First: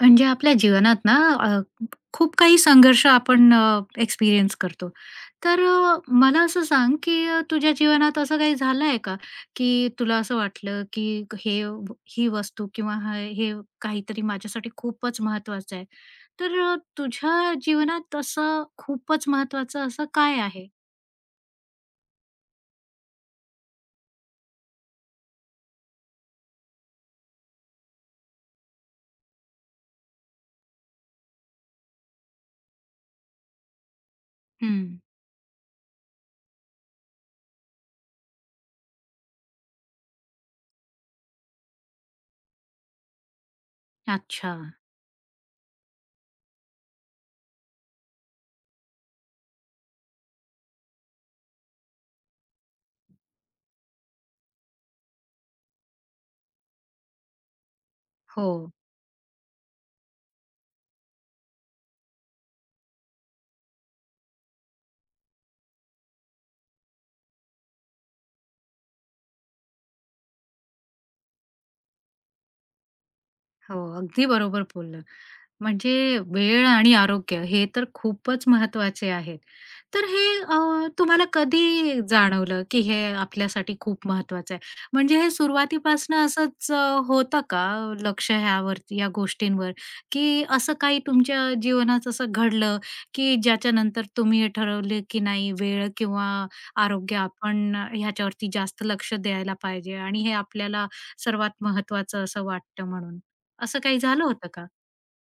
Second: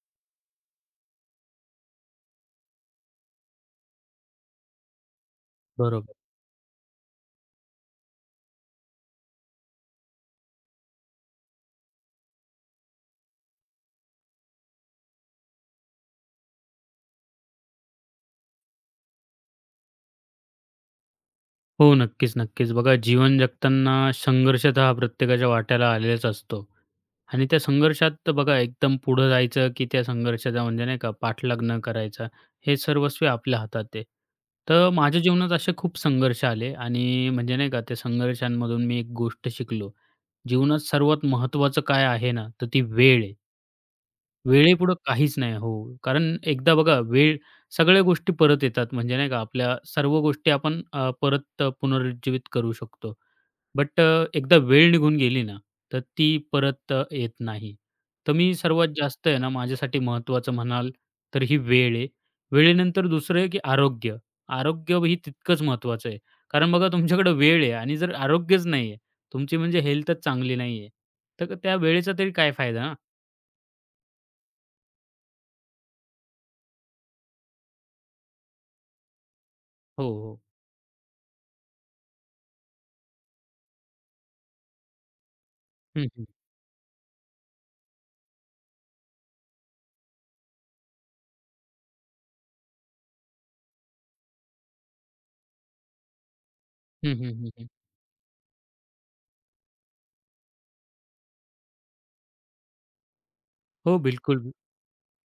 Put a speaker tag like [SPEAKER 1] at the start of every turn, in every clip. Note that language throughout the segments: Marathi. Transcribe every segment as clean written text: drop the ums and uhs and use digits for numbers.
[SPEAKER 1] म्हणजे आपल्या जीवनात ना अ, खूप काही संघर्ष आपण एक्सपिरियन्स करतो. तर
[SPEAKER 2] बरोबर.
[SPEAKER 1] मला असं सांग, की तुझ्या जीवनात असं काही झालंय का, की तुला असं वाटलं, की ही वस्तू किंवा हे हे काहीतरी माझ्यासाठी खूपच महत्वाचं आहे. तर तुझ्या जीवनात असं खूपच महत्वाचं असं काय आहे?
[SPEAKER 2] हो, नक्कीच, नक्कीच. बघा जीवन जगताना संघर्ष तर हा प्रत्येकाच्या वाट्याला आलेलाच असतो. आणि त्या संघर्षात तर बघा एकदम पुढं जायचं, की त्या संघर्षाचा म्हणजे नाही का पाठलाग न करायचा, हे सर्वस्वी आपल्या हातात आहे.
[SPEAKER 1] हं.
[SPEAKER 2] तर माझ्या जीवनात असे खूप संघर्ष आले आणि म्हणजे नाही का त्या संघर्षांमधून मी एक गोष्ट शिकलो. जीवनात सर्वात महत्त्वाचं काय आहे ना, तर ती वेळ आहे.
[SPEAKER 1] अच्छा.
[SPEAKER 2] वेळेपुढं काहीच नाही. हो. कारण एकदा बघा वेळ सगळ्या गोष्टी परत येतात. म्हणजे नाही का आपल्या सर्व गोष्टी आपण परत पुनरुज्जीवित करू शकतो. बट एकदा वेळ निघून गेली ना, तर ती परत येत नाही. तर
[SPEAKER 1] हो,
[SPEAKER 2] मी सर्वात जास्त आहे ना माझ्यासाठी महत्त्वाचं म्हणाल तर ही वेळ आहे. वेळेनंतर दुसरं आहे की आरोग्य. आरोग्य ही तितकंच महत्त्वाचं आहे. कारण बघा तुमच्याकडे वेळ आहे आणि जर आरोग्यच नाही आहे, तुमची म्हणजे हेल्थच चांगली नाही आहे. तर त्या वेळेचा तरी काय फायदा ना?
[SPEAKER 1] हो. अगदी बरोबर बोललात. म्हणजे वेळ आणि आरोग्य हे तर खूपच महत्वाचे आहेत.
[SPEAKER 2] हो,
[SPEAKER 1] तर हे
[SPEAKER 2] हो.
[SPEAKER 1] तुम्हाला कधी जाणवलं, की हे आपल्यासाठी खूप महत्वाचं आहे? म्हणजे हे
[SPEAKER 2] हं,
[SPEAKER 1] सुरुवातीपासनं
[SPEAKER 2] हं.
[SPEAKER 1] असंच होतं का लक्ष ह्यावरती या गोष्टींवर, की असं काही तुमच्या जीवनात असं घडलं, की ज्याच्यानंतर तुम्ही हे ठरवले, की नाही वेळ किंवा
[SPEAKER 2] हं,
[SPEAKER 1] आरोग्य
[SPEAKER 2] हं, हं, हं.
[SPEAKER 1] आपण ह्याच्यावरती जास्त लक्ष द्यायला पाहिजे आणि हे आपल्याला सर्वात महत्वाचं असं वाटतं म्हणून. असं
[SPEAKER 2] हो,
[SPEAKER 1] काही झालं होतं
[SPEAKER 2] बिलकुल.
[SPEAKER 1] का?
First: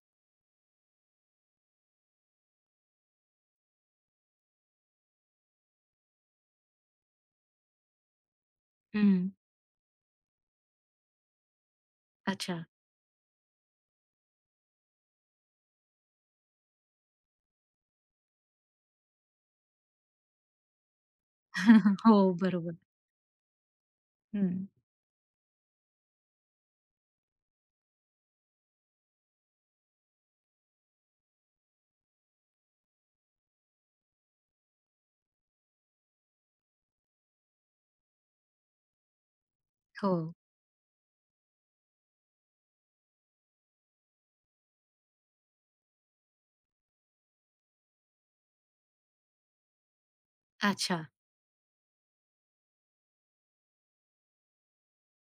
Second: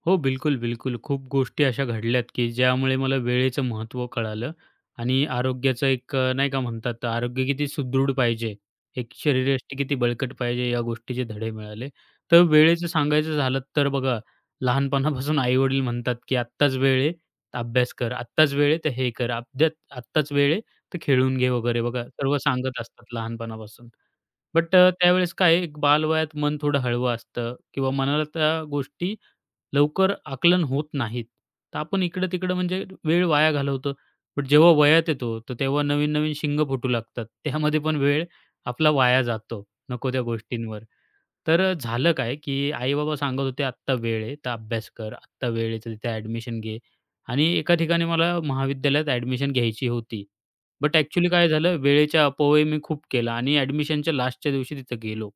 [SPEAKER 2] हो, बिलकुल, बिलकुल. खूप गोष्टी अशा घडल्यात, की ज्यामुळे मला वेळेचं महत्त्व कळालं आणि आरोग्याचं एक नाही का म्हणतात आरोग्य किती सुदृढ पाहिजे, एक शरीरयष्टी किती बळकट पाहिजे या गोष्टीचे धडे मिळाले. तर
[SPEAKER 1] अच्छा.
[SPEAKER 2] वेळेचं सांगायचं झालं तर बघा, लहानपणापासून आई-वडील म्हणतात, की "आत्ताच वेळ आहे, अभ्यास कर. आत्ताच वेळ आहे, तर हे कर. आत्ताच वेळ आहे, तर खेळून घे" वगैरे बघा
[SPEAKER 1] हो,
[SPEAKER 2] सर्व
[SPEAKER 1] बरोबर.
[SPEAKER 2] सांगत असतात लहानपणापासून.
[SPEAKER 1] हं.
[SPEAKER 2] बट त्यावेळेस काय आहे, एक बालवयात मन थोडं हळवं असतं किंवा मनाला त्या गोष्टी लवकर आकलन होत नाहीत. तर आपण इकडं-तिकडं म्हणजे वेळ वाया घालवतो. बट जेव्हा वयात येतो, तर तेव्हा नवीन-नवीन शिंगं फुटू लागतात. त्यामध्ये पण वेळ आपला वाया जातो, नको
[SPEAKER 1] हो.
[SPEAKER 2] त्या गोष्टींवर. तर झालं काय, की आई-बाबा सांगत होते, "आत्ता वेळ आहे, तर अभ्यास कर. आत्ता वेळ आहे, तर तिथे ॲडमिशन घे." आणि एका ठिकाणी मला महाविद्यालयात ॲडमिशन घ्यायची होती. बट
[SPEAKER 1] अच्छा.
[SPEAKER 2] ॲक्चुअली काय झालं, वेळेच्या अपव्यय मी खूप केला आणि ॲडमिशनच्या लास्टच्या दिवशी तिथं गेलो.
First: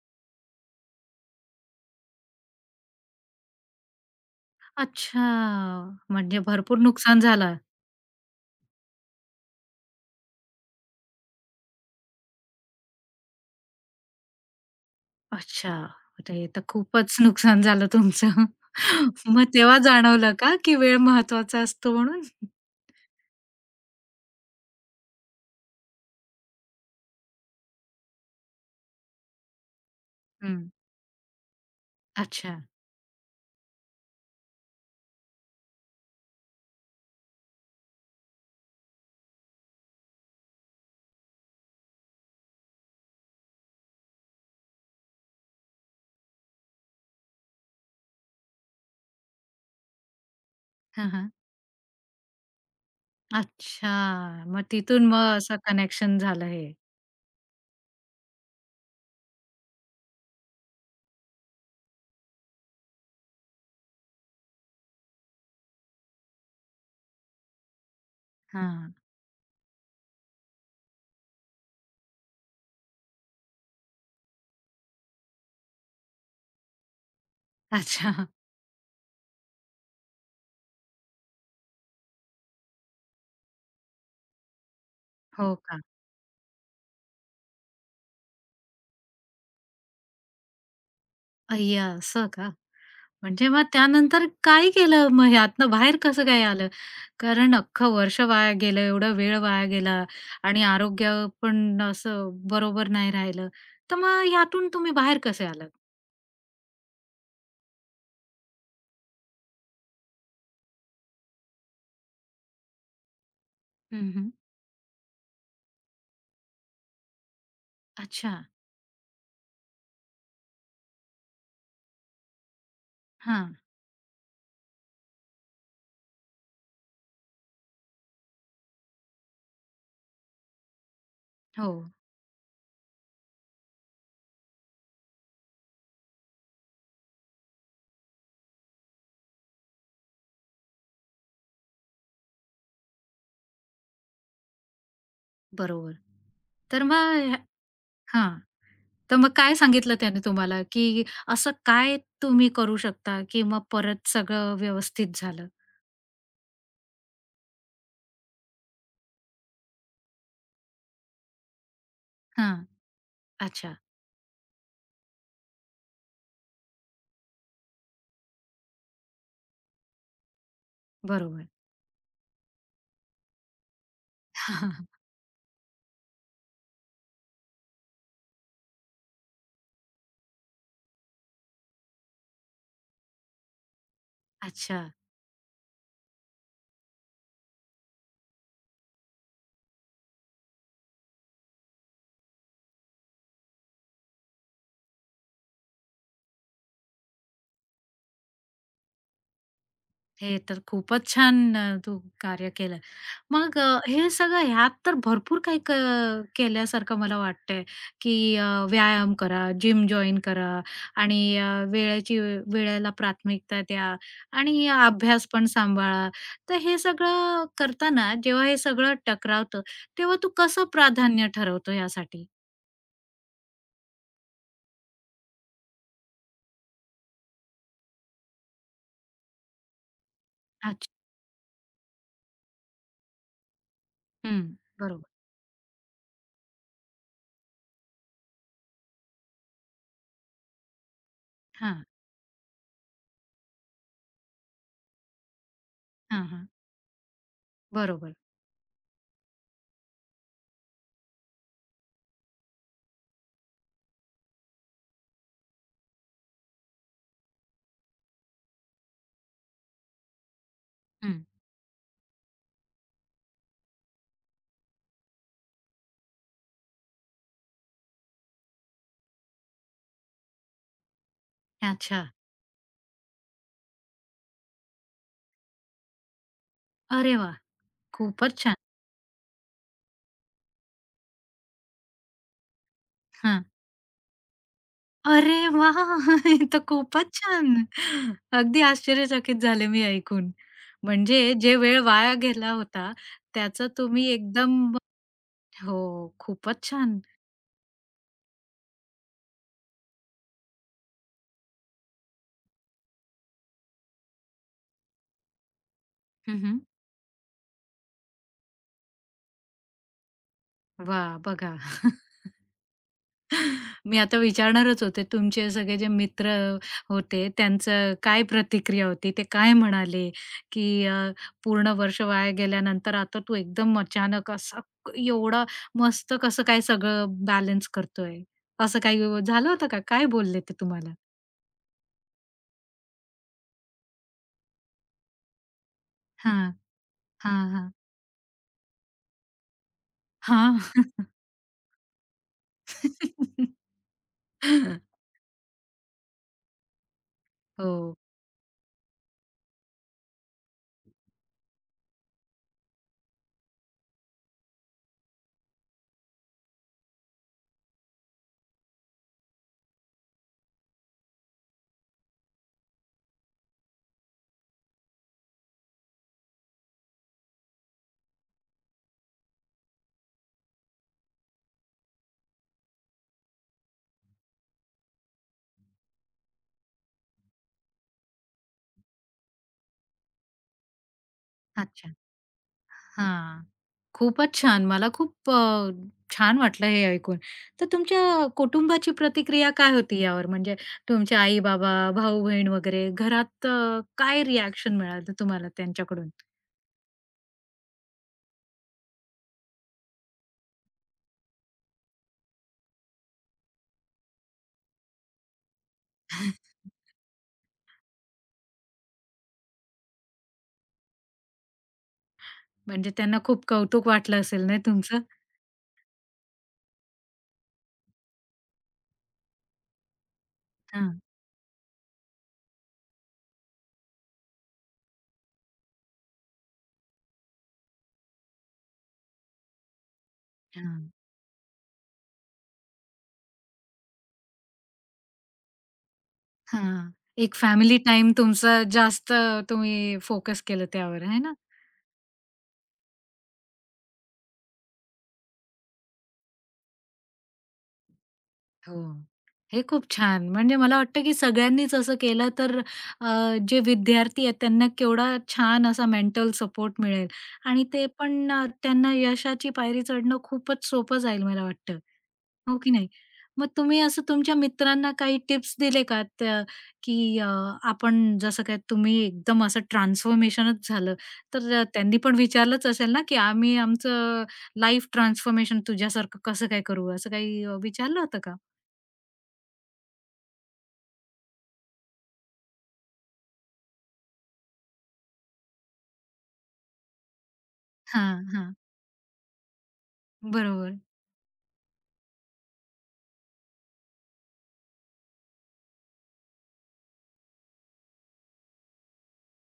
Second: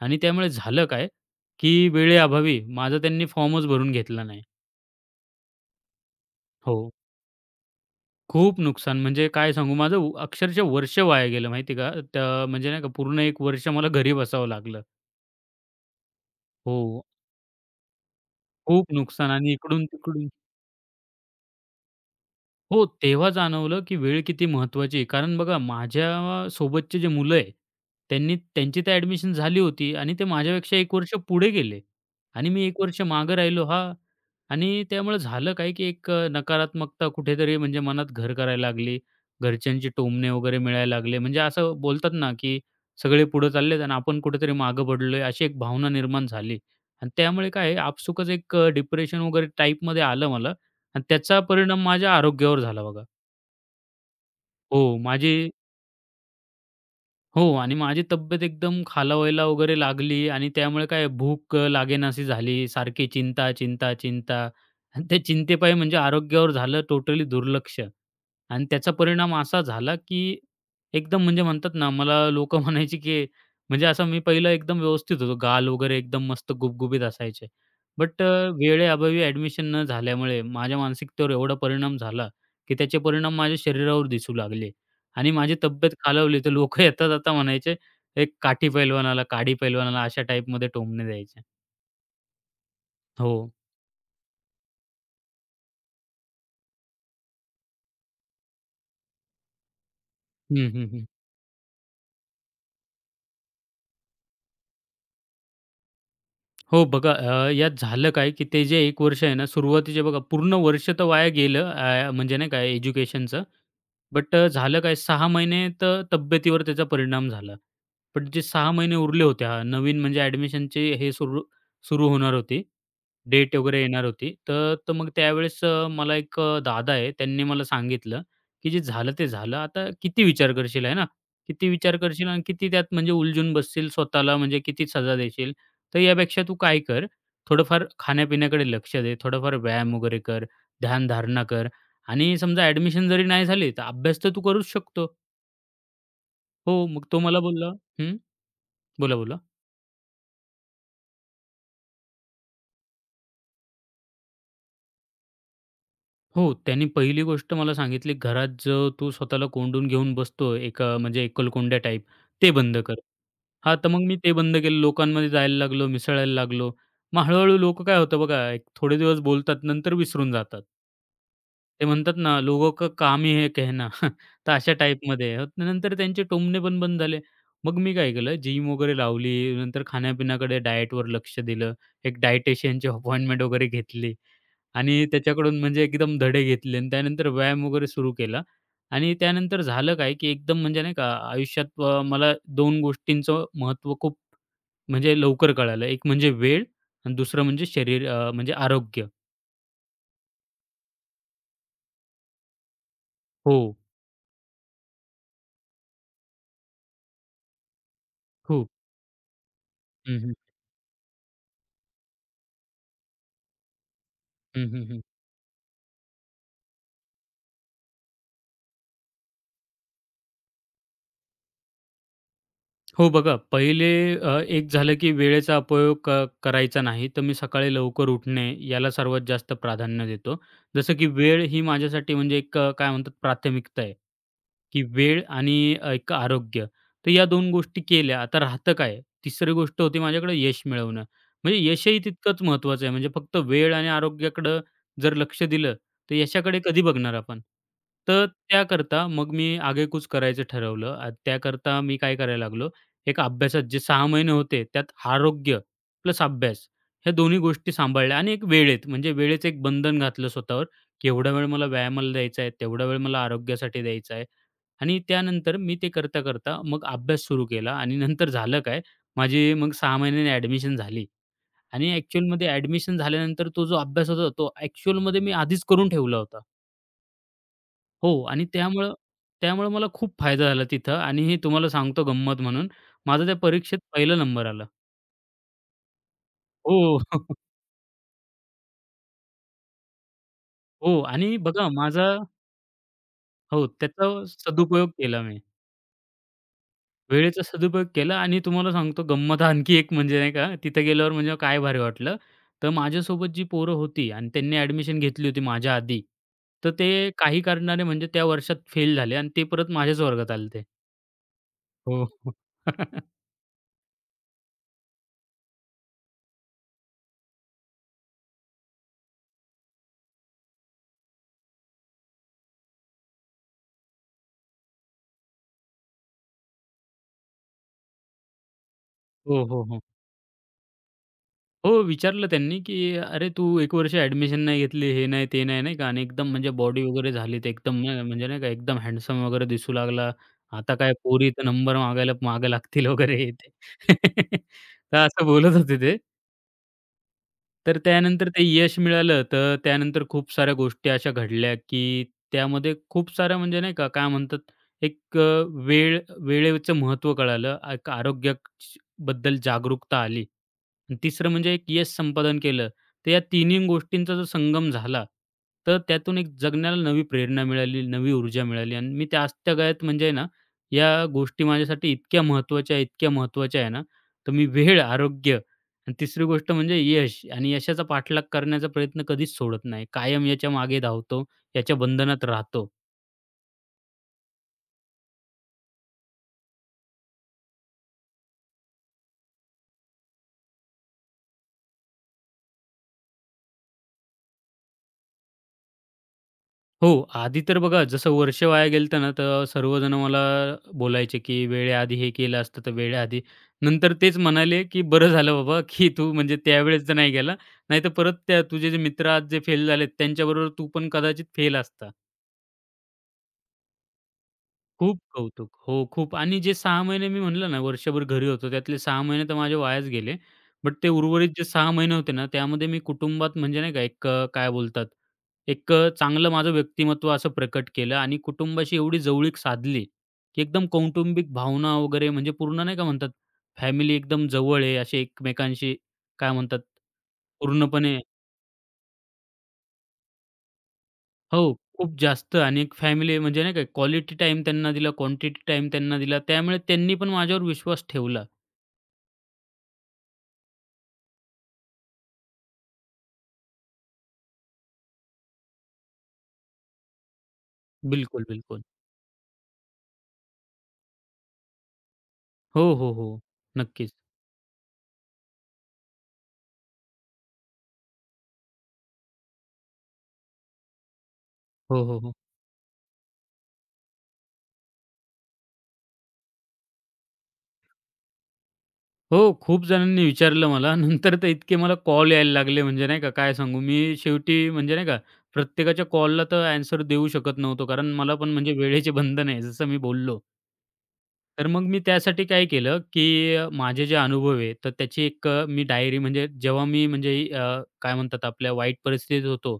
[SPEAKER 2] आणि त्यामुळे झालं काय, की वेळेअभावी माझा त्यांनी फॉर्मच भरून घेतला नाही.
[SPEAKER 1] अच्छा. म्हणजे
[SPEAKER 2] हो.
[SPEAKER 1] भरपूर नुकसान झालं.
[SPEAKER 2] खूप नुकसान म्हणजे काय सांगू माझं अक्षरशः वर्ष वाया गेलं माहिती आहे का? त्या म्हणजे नाही का पूर्ण 1 वर्ष मला घरी बसावं लागलं.
[SPEAKER 1] अच्छा. ते तर
[SPEAKER 2] हो.
[SPEAKER 1] खूपच नुकसान झालं तुमचं.
[SPEAKER 2] खूप नुकसान
[SPEAKER 1] मग
[SPEAKER 2] आणि
[SPEAKER 1] तेव्हा
[SPEAKER 2] इकडून-तिकडून
[SPEAKER 1] जाणवलं का, की वेळ महत्वाचा असतो म्हणून?
[SPEAKER 2] हो, तेव्हा जाणवलं, की वेळ किती महत्त्वाची आहे. कारण बघा माझ्या सोबतचे जे मुलं आहे, त्यांनी त्यांची तर ॲडमिशन झाली होती आणि ते
[SPEAKER 1] हं.
[SPEAKER 2] माझ्यापेक्षा एक वर्ष पुढे गेले आणि
[SPEAKER 1] अच्छा.
[SPEAKER 2] मी 1 वर्ष मागं राहिलो हां. आणि त्यामुळे झालं काय, की एक नकारात्मकता कुठेतरी म्हणजे मनात घर करायला लागली. घरच्यांची टोमणे वगैरे मिळायला लागले. म्हणजे असं बोलतात ना, की सगळे पुढे चाललेत आणि आपण कुठेतरी मागं पडलोय, अशी एक भावना निर्माण झाली. आणि त्यामुळे काय आहे, आपसुकच एक डिप्रेशन वगैरे टाइपमध्ये आलं मला. आणि
[SPEAKER 1] हां, हां.
[SPEAKER 2] त्याचा परिणाम माझ्या आरोग्यावर झाला बघा.
[SPEAKER 1] अच्छा. मग
[SPEAKER 2] हो,
[SPEAKER 1] तिथून मग
[SPEAKER 2] माझे
[SPEAKER 1] असं कनेक्शन झालं हे.
[SPEAKER 2] हो आणि माझी तब्येत एकदम खालावायला वगैरे लागली आणि त्यामुळे काय भूक लागेनाशी झाली. सारखी चिंता, चिंता, चिंता आणि त्या चिंतेपायी म्हणजे आरोग्यावर झालं टोटली दुर्लक्ष. आणि त्याचा
[SPEAKER 1] हां.
[SPEAKER 2] परिणाम असा झाला, की एकदम म्हणजे म्हणतात ना, मला लोकं म्हणायची, की म्हणजे असं मी पहिलं एकदम व्यवस्थित होतो. गाल वगैरे एकदम मस्त गुबगुबीत असायचे. बट
[SPEAKER 1] अच्छा.
[SPEAKER 2] वेळेअभावी ॲडमिशन न झाल्यामुळे माझ्या मानसिकतेवर एवढा परिणाम झाला, की त्याचे परिणाम माझ्या शरीरावर दिसू लागले. आणि माझी
[SPEAKER 1] हो का?
[SPEAKER 2] तब्येत खालावली, तर लोक येता-जाता म्हणायचे, "एक काठी पैलवान काडी पैलवान आला." अशा टाईपमध्ये टोमणे द्यायचे.
[SPEAKER 1] अय्या! असं का?
[SPEAKER 2] हो.
[SPEAKER 1] म्हणजे मग त्यानंतर काय केलं मग ह्यातनं बाहेर कसं काय आलं? कारण अख्खं वर्ष वाया गेलं, एवढा वेळ वाया गेला
[SPEAKER 2] हं,
[SPEAKER 1] आणि
[SPEAKER 2] हं, हं.
[SPEAKER 1] आरोग्य पण असं बरोबर नाही राहिलं. तर मग ह्यातून तुम्ही बाहेर कसे आलात?
[SPEAKER 2] हो बघा यात झालं काय, की ते जे 1 वर्ष आहे ना, सुरुवातीचे बघा पूर्ण वर्ष तर वाया गेलं. म्हणजे नाही का एज्युकेशनचं.
[SPEAKER 1] हं, हं.
[SPEAKER 2] बट झालं काय 6 महिने तर तब्येतीवर त्याचा परिणाम झाला. पण
[SPEAKER 1] अच्छा.
[SPEAKER 2] जे 6 महिने उरले होते हां, नवीन म्हणजे ॲडमिशनचे हे सुरू सुरू होणार होती.
[SPEAKER 1] हां.
[SPEAKER 2] डेट वगैरे येणार होती. तर तर मग त्यावेळेस मला एक दादा आहे त्यांनी मला सांगितलं, की "जे झालं ते झालं. आता किती विचार करशील आहे ना? किती
[SPEAKER 1] हो,
[SPEAKER 2] विचार करशील आणि किती त्यात म्हणजे उलझून बसशील स्वतःला म्हणजे किती सजा देशील. तर यापेक्षा तू काय कर, थोडंफार खाण्यापिण्याकडे लक्ष दे, थोडंफार व्यायाम वगैरे कर, ध्यानधारणा कर. आणि समजा ॲडमिशन जरी नाही झाली, तर अभ्यास तर तू करूच शकतो.
[SPEAKER 1] बरोबर. तर
[SPEAKER 2] हो, मग
[SPEAKER 1] मग
[SPEAKER 2] तो
[SPEAKER 1] ह्या
[SPEAKER 2] मला बोलला हं,
[SPEAKER 1] हां. तर
[SPEAKER 2] बोला,
[SPEAKER 1] मग
[SPEAKER 2] बोला.
[SPEAKER 1] काय सांगितलं त्याने तुम्हाला, की असं काय तुम्ही करू शकता, की मग परत सगळं व्यवस्थित झालं?
[SPEAKER 2] हो, त्यांनी पहिली गोष्ट मला सांगितली, "घरात जो तू स्वतःला कोंडून घेऊन बसतो, एका म्हणजे एकलकोंड्या टाईप, ते
[SPEAKER 1] हां.
[SPEAKER 2] बंद कर."
[SPEAKER 1] अच्छा.
[SPEAKER 2] हां, तर मग मी ते बंद केलं. लोकांमध्ये जायला लागलो, मिसळायला लागलो. मग हळू-हळू लोक काय होतं बघा, एक थोडे दिवस बोलतात, नंतर विसरून जातात.
[SPEAKER 1] बरोबर.
[SPEAKER 2] ते म्हणतात ना, "लोगों का काम ही है कहना." तर अशा टाईपमध्ये. नंतर त्यांचे टोमणे पण बंद झाले. मग मी काय केलं, जिम वगैरे लावली, नंतर खाण्यापिण्याकडे डाएटवर लक्ष दिलं. एक डायटिशियनची अपॉइंटमेंट वगैरे घेतली.
[SPEAKER 1] अच्छा.
[SPEAKER 2] आणि त्याच्याकडून म्हणजे एकदम धडे घेतले आणि त्यानंतर व्यायाम वगैरे सुरू केला आणि त्यानंतर झालं काय, की एकदम म्हणजे नाही का आयुष्यात मला दोन गोष्टींचं महत्त्व खूप म्हणजे लवकर कळालं. एक म्हणजे वेळ आणि दुसरं म्हणजे शरीर म्हणजे आरोग्य.
[SPEAKER 1] हे तर खूपच छान तू कार्य केलं.
[SPEAKER 2] हो,
[SPEAKER 1] मग हे सगळं ह्यात तर भरपूर काही केल्यासारखं मला वाटतंय, की
[SPEAKER 2] खूप.
[SPEAKER 1] व्यायाम करा, जिम
[SPEAKER 2] हं,
[SPEAKER 1] जॉइन
[SPEAKER 2] हं.
[SPEAKER 1] करा आणि वेळेला प्राथमिकता द्या आणि
[SPEAKER 2] हं, हं, हं.
[SPEAKER 1] अभ्यास पण सांभाळा. तर हे सगळं करताना जेव्हा हे सगळं टकरावतं, तेव्हा तू कसं प्राधान्य ठरवतो यासाठी?
[SPEAKER 2] हो बघा, पहिले एक झालं की वेळेचा अपयोग करायचा नाही. तर मी सकाळी लवकर उठणे याला सर्वात जास्त प्राधान्य देतो.
[SPEAKER 1] अच्छा.
[SPEAKER 2] जसं की वेळ ही माझ्यासाठी म्हणजे एक काय म्हणतात प्राथमिकता आहे,
[SPEAKER 1] हं.
[SPEAKER 2] की
[SPEAKER 1] बरोबर.
[SPEAKER 2] वेळ आणि एक आरोग्य. तर या दोन गोष्टी केल्या. आता राहतं काय? तिसरी गोष्ट होती माझ्याकडे यश मिळवणं. म्हणजे
[SPEAKER 1] हां,
[SPEAKER 2] यशही तितकंच महत्त्वाचं आहे. म्हणजे फक्त वेळ आणि आरोग्याकडं जर लक्ष दिलं, तर
[SPEAKER 1] हां, हां.
[SPEAKER 2] यशाकडे कधी बघणार आपण?
[SPEAKER 1] बरोबर.
[SPEAKER 2] तर त्याकरता मग मी आगेकूच करायचं ठरवलं. त्याकरता मी काय करायला लागलो, एका अभ्यासात जे 6 महिने होते, त्यात आरोग्य प्लस अभ्यास ह्या दोन्ही गोष्टी सांभाळल्या आणि एक वेळेत, म्हणजे वेळेचं एक बंधन घातलं स्वतःवर, की
[SPEAKER 1] हं.
[SPEAKER 2] एवढा वेळ मला व्यायामाला द्यायचा आहे, तेवढा वेळ मला आरोग्यासाठी द्यायचा आहे. आणि त्यानंतर मी ते करता-करता मग अभ्यास सुरू केला आणि नंतर झालं काय, माझी मग 6 महिन्यांनी ॲडमिशन झाली आणि
[SPEAKER 1] अच्छा.
[SPEAKER 2] ॲक्चुअलमध्ये ॲडमिशन झाल्यानंतर तो जो अभ्यास होता, तो ॲक्चुअलमध्ये मी आधीच करून ठेवला होता.
[SPEAKER 1] अरे वाह!
[SPEAKER 2] हो
[SPEAKER 1] खूपच
[SPEAKER 2] आणि
[SPEAKER 1] छान.
[SPEAKER 2] त्यामुळं त्यामुळं मला खूप फायदा झाला तिथं आणि हे तुम्हाला सांगतो गंमत म्हणून, माझा त्या
[SPEAKER 1] हां.
[SPEAKER 2] परीक्षेत पहिला नंबर आला.
[SPEAKER 1] अरे वाह! हे तर
[SPEAKER 2] हो.
[SPEAKER 1] खूपच छान. अगदी आश्चर्यचकित झाले मी ऐकून.
[SPEAKER 2] हो
[SPEAKER 1] म्हणजे
[SPEAKER 2] आणि
[SPEAKER 1] जे
[SPEAKER 2] बघा
[SPEAKER 1] वेळ
[SPEAKER 2] माझा
[SPEAKER 1] वाया गेला होता,
[SPEAKER 2] हो,
[SPEAKER 1] त्याचं तुम्ही
[SPEAKER 2] त्याचा
[SPEAKER 1] एकदम
[SPEAKER 2] सदुपयोग केला मी.
[SPEAKER 1] हो, खूपच छान.
[SPEAKER 2] वेळेचा सदुपयोग केला आणि तुम्हाला सांगतो गंमत आणखी एक म्हणजे नाही का, तिथे गेल्यावर म्हणजे काय भारी वाटलं. तर माझ्यासोबत जी पोरं होती आणि त्यांनी ॲडमिशन घेतली होती माझ्या आधी.
[SPEAKER 1] हं, हं.
[SPEAKER 2] तर ते काही कारणाने म्हणजे त्या वर्षात फेल झाले आणि ते परत माझ्याच वर्गात आले ते.
[SPEAKER 1] बघा.
[SPEAKER 2] हो.
[SPEAKER 1] मी आता विचारणारच होते तुमचे सगळे जे मित्र होते त्यांचं काय प्रतिक्रिया होती? ते काय म्हणाले? की पूर्ण वर्ष वाया गेल्यानंतर आता तू एकदम अचानक असा एवढा मस्त कसं काय सगळं बॅलन्स करतोय?
[SPEAKER 2] हो,
[SPEAKER 1] झालं
[SPEAKER 2] हो,
[SPEAKER 1] होतं का?
[SPEAKER 2] हो.
[SPEAKER 1] काय बोलले ते तुम्हाला?
[SPEAKER 2] हो, विचारलं त्यांनी, की "अरे, तू एक वर्ष ॲडमिशन नाही घेतली, हे नाही, ते नाही." नाही का? आणि एकदम
[SPEAKER 1] हां,
[SPEAKER 2] म्हणजे बॉडी वगैरे झाली तर
[SPEAKER 1] हां, हां.
[SPEAKER 2] एकदम नाही का, म्हणजे नाही का एकदम हँडसम वगैरे दिसू लागला.
[SPEAKER 1] हां.
[SPEAKER 2] आता काय पोरी तर नंबर मागायला मागे लागतील वगैरे हे ते. तर असं बोलत होते ते. तर
[SPEAKER 1] हो.
[SPEAKER 2] त्यानंतर ते यश मिळालं, तर त्यानंतर खूप साऱ्या गोष्टी अशा घडल्या, की त्यामध्ये खूप साऱ्या म्हणजे नाही का, काय म्हणतात, एक वेळेचं महत्त्व कळालं. एक आरोग्याबद्दल जागरूकता आली. आणि तिसरं म्हणजे एक यश संपादन केलं. तर या तिन्ही गोष्टींचा जो संगम झाला, तर त्यातून एक जगण्याला नवी प्रेरणा मिळाली, नवी ऊर्जा मिळाली आणि मी त्या आजतागायत म्हणजे आहे ना, या गोष्टी माझ्यासाठी इतक्या महत्त्वाच्या, इतक्या महत्त्वाच्या आहे ना, तर मी वेळ, आरोग्य आणि तिसरी गोष्ट म्हणजे यश आणि यशाचा पाठलाग करण्याचा प्रयत्न कधीच सोडत नाही. कायम याच्या मागे धावतो, याच्या
[SPEAKER 1] अच्छा.
[SPEAKER 2] बंधनात राहतो.
[SPEAKER 1] हां. खूपच छान. मला खूप छान वाटलं हे ऐकून. तर तुमच्या कुटुंबाची प्रतिक्रिया काय होती यावर? म्हणजे तुमचे आई-बाबा, भाऊ-बहीण वगैरे घरात काय रिएक्शन मिळालं तुम्हाला त्यांच्याकडून?
[SPEAKER 2] हो, आधी तर बघा जसं वर्ष वाया गेलं ना, तर सर्वजण मला बोलायचे, की वेळेआधी हे केलं असतं तर वेळेआधी. नंतर तेच म्हणाले, की "बरं झालं बाबा, की तू म्हणजे त्यावेळेस तर नाही गेला, नाहीतर परत त्या तुझे जे मित्र आज जे फेल झालेत, त्यांच्याबरोबर तू पण कदाचित फेल असता."
[SPEAKER 1] म्हणजे त्यांना खूप कौतुक वाटलं असेल ना
[SPEAKER 2] खूप
[SPEAKER 1] तुमचं?
[SPEAKER 2] कौतुक. हो, खूप आणि जे 6 महिने मी म्हटलं ना, वर्षभर घरी होतो, त्यातले 6 महिने तर माझे वायाच गेले. बट ते
[SPEAKER 1] हां,
[SPEAKER 2] उर्वरित जे 6 महिने होते ना, त्यामध्ये मी कुटुंबात म्हणजे नाही का एक काय बोलतात, एक चांगलं माझं व्यक्तिमत्व असं प्रकट केलं आणि कुटुंबाशी एवढी जवळीक साधली, की एकदम
[SPEAKER 1] हां,
[SPEAKER 2] कौटुंबिक भावना वगैरे म्हणजे पूर्ण नाही का म्हणतात, फॅमिली एकदम जवळ आहे, असे एकमेकांशी काय म्हणतात,
[SPEAKER 1] हां. एक फॅमिली
[SPEAKER 2] पूर्णपणे
[SPEAKER 1] टाईम तुमचा जास्त तुम्ही फोकस केलं त्यावर, आहे ना?
[SPEAKER 2] हो, खूप जास्त आणि एक फॅमिली म्हणजे नाही का क्वालिटी टाईम त्यांना दिला, क्वांटिटी टाईम त्यांना दिला. त्यामुळे त्यांनी पण माझ्यावर विश्वास ठेवला.
[SPEAKER 1] हो. हे खूप छान. म्हणजे मला वाटतं की सगळ्यांनीच असं केलं तर अ, जे विद्यार्थी आहेत त्यांना केवढा छान असा मेंटल सपोर्ट मिळेल आणि ते
[SPEAKER 2] बिलकुल,
[SPEAKER 1] पण
[SPEAKER 2] बिलकुल.
[SPEAKER 1] त्यांना यशाची पायरी चढणं खूपच सोपं जाईल मला वाटतं. हो
[SPEAKER 2] हो,
[SPEAKER 1] की नाही?
[SPEAKER 2] हो, हो.
[SPEAKER 1] मग तुम्ही
[SPEAKER 2] नक्कीच.
[SPEAKER 1] असं तुमच्या मित्रांना काही टिप्स दिले का त्या की आपण जसं काय तुम्ही एकदम असं ट्रान्सफॉर्मेशनच झालं, तर
[SPEAKER 2] हो,
[SPEAKER 1] त्यांनी
[SPEAKER 2] हो, हो.
[SPEAKER 1] पण विचारलंच असेल ना की आम्ही आमचं लाईफ ट्रान्सफॉर्मेशन तुझ्यासारखं कसं काय करू? असं काही विचारलं होतं का?
[SPEAKER 2] हो, खूप जणांनी विचारलं मला. नंतर तर इतके मला कॉल यायला लागले म्हणजे नाही का काय सांगू. मी शेवटी म्हणजे नाही का प्रत्येकाच्या कॉलला तर ॲन्सर देऊ शकत नव्हतो. कारण मला
[SPEAKER 1] हां,
[SPEAKER 2] पण म्हणजे
[SPEAKER 1] हां.
[SPEAKER 2] वेळेचे बंधन आहे जसं मी बोललो.
[SPEAKER 1] बरोबर.
[SPEAKER 2] तर मग मी त्यासाठी काय केलं, की माझे जे अनुभव आहे, तर त्याची एक मी डायरी म्हणजे जेव्हा मी म्हणजे काय म्हणतात आपल्या वाईट परिस्थितीत होतो,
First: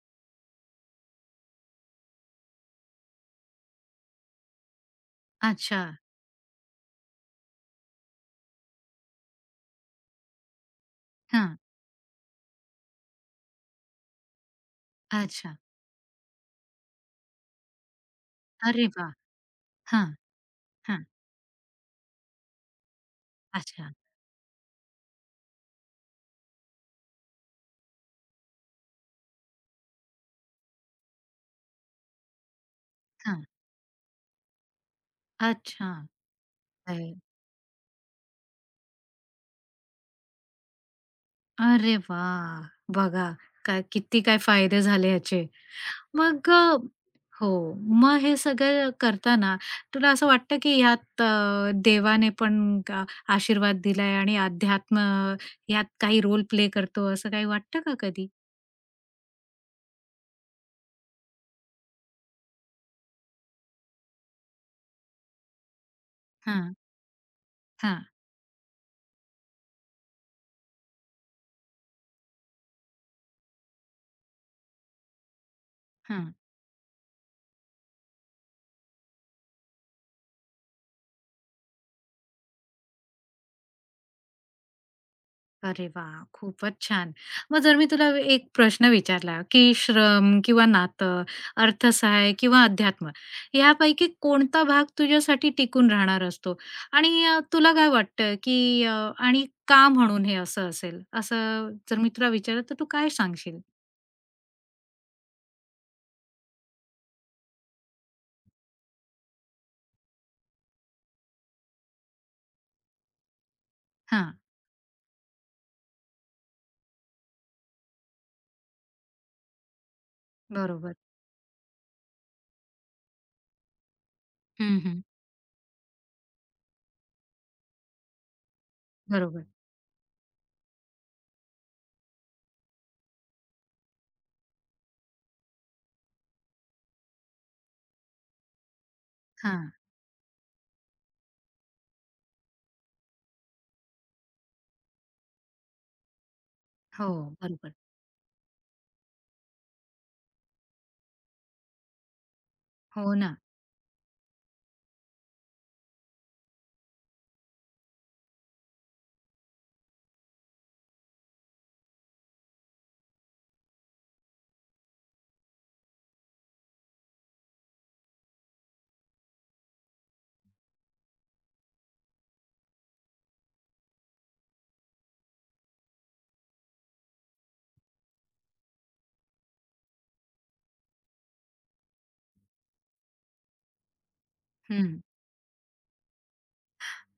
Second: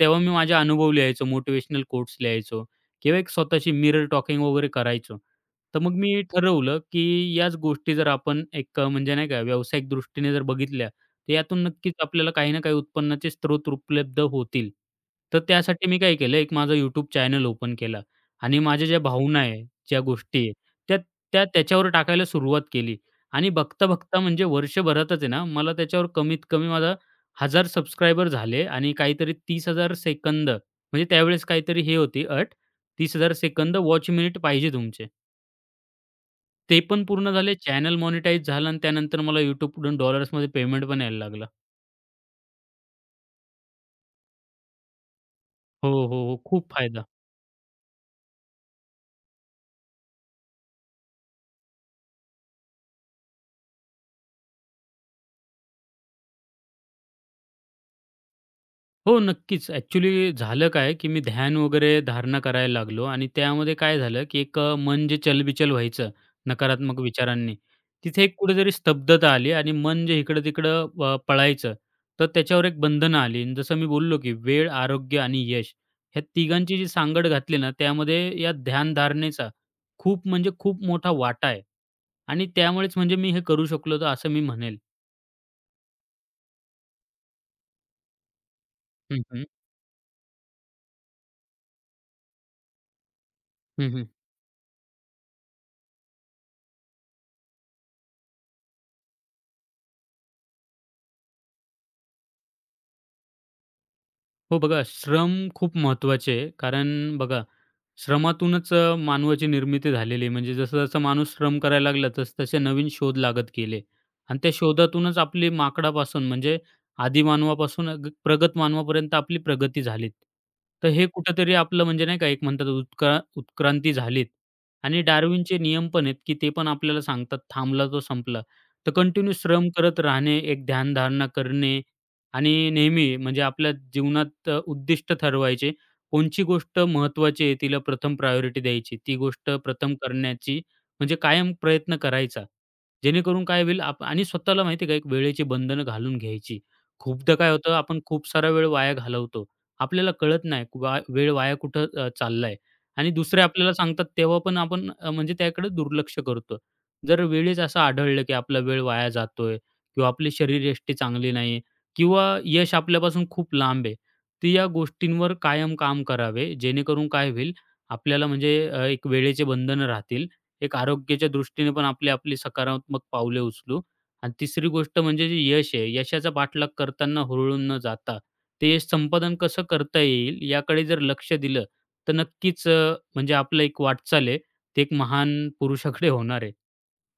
[SPEAKER 2] तेव्हा मी माझे अनुभव लिहायचो, मोटिव्हेशनल कोट्स लिहायचो किंवा एक स्वतःशी मिरर टॉकिंग वगैरे करायचो. तर
[SPEAKER 1] अच्छा.
[SPEAKER 2] मग मी ठरवलं, की याच गोष्टी जर आपण एक म्हणजे नाही का व्यावसायिक दृष्टीने जर बघितल्या, तर
[SPEAKER 1] हां.
[SPEAKER 2] यातून नक्कीच आपल्याला काही ना काही उत्पन्नाचे स्रोत उपलब्ध होतील. तर
[SPEAKER 1] अच्छा.
[SPEAKER 2] त्यासाठी मी काय केलं, एक माझा YouTube चॅनल ओपन केला आणि माझ्या
[SPEAKER 1] अरे
[SPEAKER 2] ज्या
[SPEAKER 1] वाह!
[SPEAKER 2] भावना आहे, ज्या
[SPEAKER 1] हां,
[SPEAKER 2] गोष्टी आहे त्या
[SPEAKER 1] हां.
[SPEAKER 2] त्या त्याच्यावर टाकायला सुरुवात केली आणि
[SPEAKER 1] अच्छा.
[SPEAKER 2] बघता-बघता म्हणजे वर्षभरातच आहे ना, मला त्याच्यावर कमीत कमी माझा 1000 सबस्क्रायबर झाले आणि काहीतरी 30,000 सेकंद म्हणजे त्यावेळेस काहीतरी हे होती अट 30,000
[SPEAKER 1] हां.
[SPEAKER 2] सेकंद वॉच मिनिट पाहिजे तुमचे.
[SPEAKER 1] अच्छा.
[SPEAKER 2] ते पण
[SPEAKER 1] अरे
[SPEAKER 2] पूर्ण झाले. चॅनल मॉनिटाईज झालं आणि त्यानंतर मला YouTubeकडून डॉलर्समध्ये पेमेंट पण यायला लागलं.
[SPEAKER 1] अरे वाह! बघा काय किती काय फायदे झाले ह्याचे.
[SPEAKER 2] हो, हो, हो.
[SPEAKER 1] मग
[SPEAKER 2] खूप फायदा.
[SPEAKER 1] हो. मग हे सगळं करताना तुला असं वाटतं की ह्यात देवाने पण का आशीर्वाद दिलाय आणि अध्यात्म ह्यात काही रोल प्ले करतो असं काही वाटतं का कधी?
[SPEAKER 2] हो, नक्कीच. ॲक्चुअली झालं काय, की मी ध्यान वगैरे धारणा करायला लागलो आणि त्यामध्ये काय झालं, की एक मन जे चलबिचल व्हायचं नकारात्मक विचारांनी,
[SPEAKER 1] हां,
[SPEAKER 2] तिथे एक कुठेतरी स्तब्धता आली आणि मन जे इकडं-तिकडं पळायचं, तर त्याच्यावर एक बंधनं आली आणि जसं मी बोललो, की वेळ, आरोग्य आणि यश ह्या
[SPEAKER 1] हां.
[SPEAKER 2] तिघांची जी सांगड घातली ना, त्यामध्ये या ध्यानधारणेचा खूप म्हणजे खूप मोठा वाटा आहे आणि त्यामुळेच म्हणजे मी हे करू शकलो, तर असं मी म्हणेल.
[SPEAKER 1] अरे वा, खूपच छान. मग जर मी तुला एक प्रश्न
[SPEAKER 2] हं,
[SPEAKER 1] विचारला,
[SPEAKER 2] हं.
[SPEAKER 1] की श्रम किंवा नातं, अर्थसहाय्य किंवा अध्यात्म
[SPEAKER 2] हं, हं.
[SPEAKER 1] यापैकी कोणता भाग तुझ्यासाठी टिकून राहणार असतो? आणि तुला काय वाटतं, की आणि का म्हणून हे असं असेल? असं जर मी तुला विचारलं तर तू काय सांगशील?
[SPEAKER 2] हो बघा, श्रम खूप महत्त्वाचे आहे. कारण बघा, श्रमातूनच मानवाची निर्मिती झालेली आहे. म्हणजे जसं-जसं माणूस श्रम करायला लागला, तसतसे नवीन शोध लागत गेले
[SPEAKER 1] हां,
[SPEAKER 2] आणि त्या शोधातूनच आपली माकडापासून म्हणजे आदी मानवापासून अग प्रगत मानवापर्यंत आपली प्रगती झालीत. तर
[SPEAKER 1] बरोबर.
[SPEAKER 2] हे कुठेतरी आपलं म्हणजे नाही का, एक म्हणतात उत्क्रांती झालीत
[SPEAKER 1] हं,
[SPEAKER 2] आणि
[SPEAKER 1] हं.
[SPEAKER 2] डार्विनचे नियम पण आहेत, की ते पण आपल्याला सांगतात, "थांबला तो संपला." तर कंटिन्यू
[SPEAKER 1] बरोबर.
[SPEAKER 2] श्रम करत राहणे, एक ध्यानधारणा करणे आणि नेहमी म्हणजे आपल्या जीवनात उद्दिष्ट ठरवायचे. कोणची गोष्ट महत्त्वाची आहे, तिला प्रथम प्रायोरिटी द्यायची. ती गोष्ट
[SPEAKER 1] हां.
[SPEAKER 2] प्रथम करण्याची म्हणजे कायम प्रयत्न करायचा. जेणेकरून काय होईल आणि स्वतःला माहिती आहे का, एक वेळेची बंधनं घालून घ्यायची.
[SPEAKER 1] हो,
[SPEAKER 2] खूपदा काय होतं,
[SPEAKER 1] बरोबर.
[SPEAKER 2] आपण खूप सारा वेळ वाया घालवतो. आपल्याला कळत नाही की वेळ वाया कुठं चाललाय आणि
[SPEAKER 1] हो ना.
[SPEAKER 2] दुसरे आपल्याला सांगतात तेव्हा पण आपण म्हणजे त्याकडे दुर्लक्ष करतो. जर वेळेस असं आढळलं, की आपला वेळ वाया जातोय किंवा आपली शरीरयष्टी चांगली नाही किंवा यश आपल्यापासून खूप लांब आहे. तर या गोष्टींवर कायम काम करावे. जेणेकरून काय होईल आपल्याला म्हणजे एक वेळेचे बंधनं राहतील. एक आरोग्याच्या दृष्टीने पण आपली आपली सकारात्मक पावले उचलू आणि तिसरी गोष्ट म्हणजे जे यश आहे, यशाचा पाठलाग करताना हुरळून न जाता ते यश संपादन कसं करता येईल याकडे जर लक्ष दिलं, तर नक्कीच म्हणजे आपलं एक वाटचाल आहे, ते एक महान पुरुषाकडे होणार आहे.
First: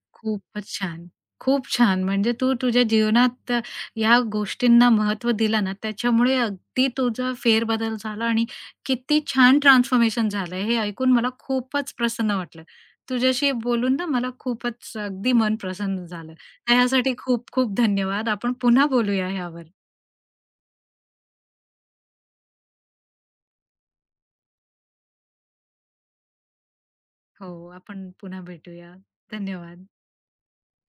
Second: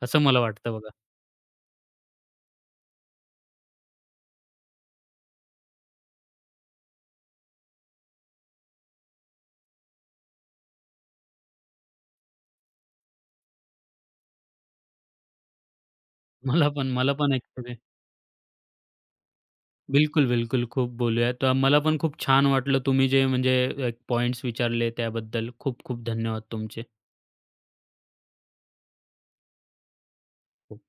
[SPEAKER 2] असं मला
[SPEAKER 1] खूपच
[SPEAKER 2] वाटतं बघा.
[SPEAKER 1] छान. खूप छान. म्हणजे तू तुझ्या जीवनात ह्या गोष्टींना महत्त्व दिलं ना, त्याच्यामुळे अगदी तुझा फेरबदल झाला आणि किती छान ट्रान्सफॉर्मेशन झालं. हे ऐकून मला खूपच प्रसन्न वाटलं. तुझ्याशी बोलून ना मला खूपच अगदी मन प्रसन्न झालं.
[SPEAKER 2] मला
[SPEAKER 1] तर
[SPEAKER 2] पण मला
[SPEAKER 1] ह्यासाठी
[SPEAKER 2] पण एक
[SPEAKER 1] खूप खूप धन्यवाद. आपण पुन्हा बोलूया ह्यावर.
[SPEAKER 2] बिलकुल, बिलकुल. खूप बोलूया. तर मला पण खूप छान वाटलं तुम्ही जे म्हणजे पॉइंट्स विचारले त्याबद्दल खूप खूप धन्यवाद तुमचे.
[SPEAKER 1] हो, आपण पुन्हा भेटूया. धन्यवाद.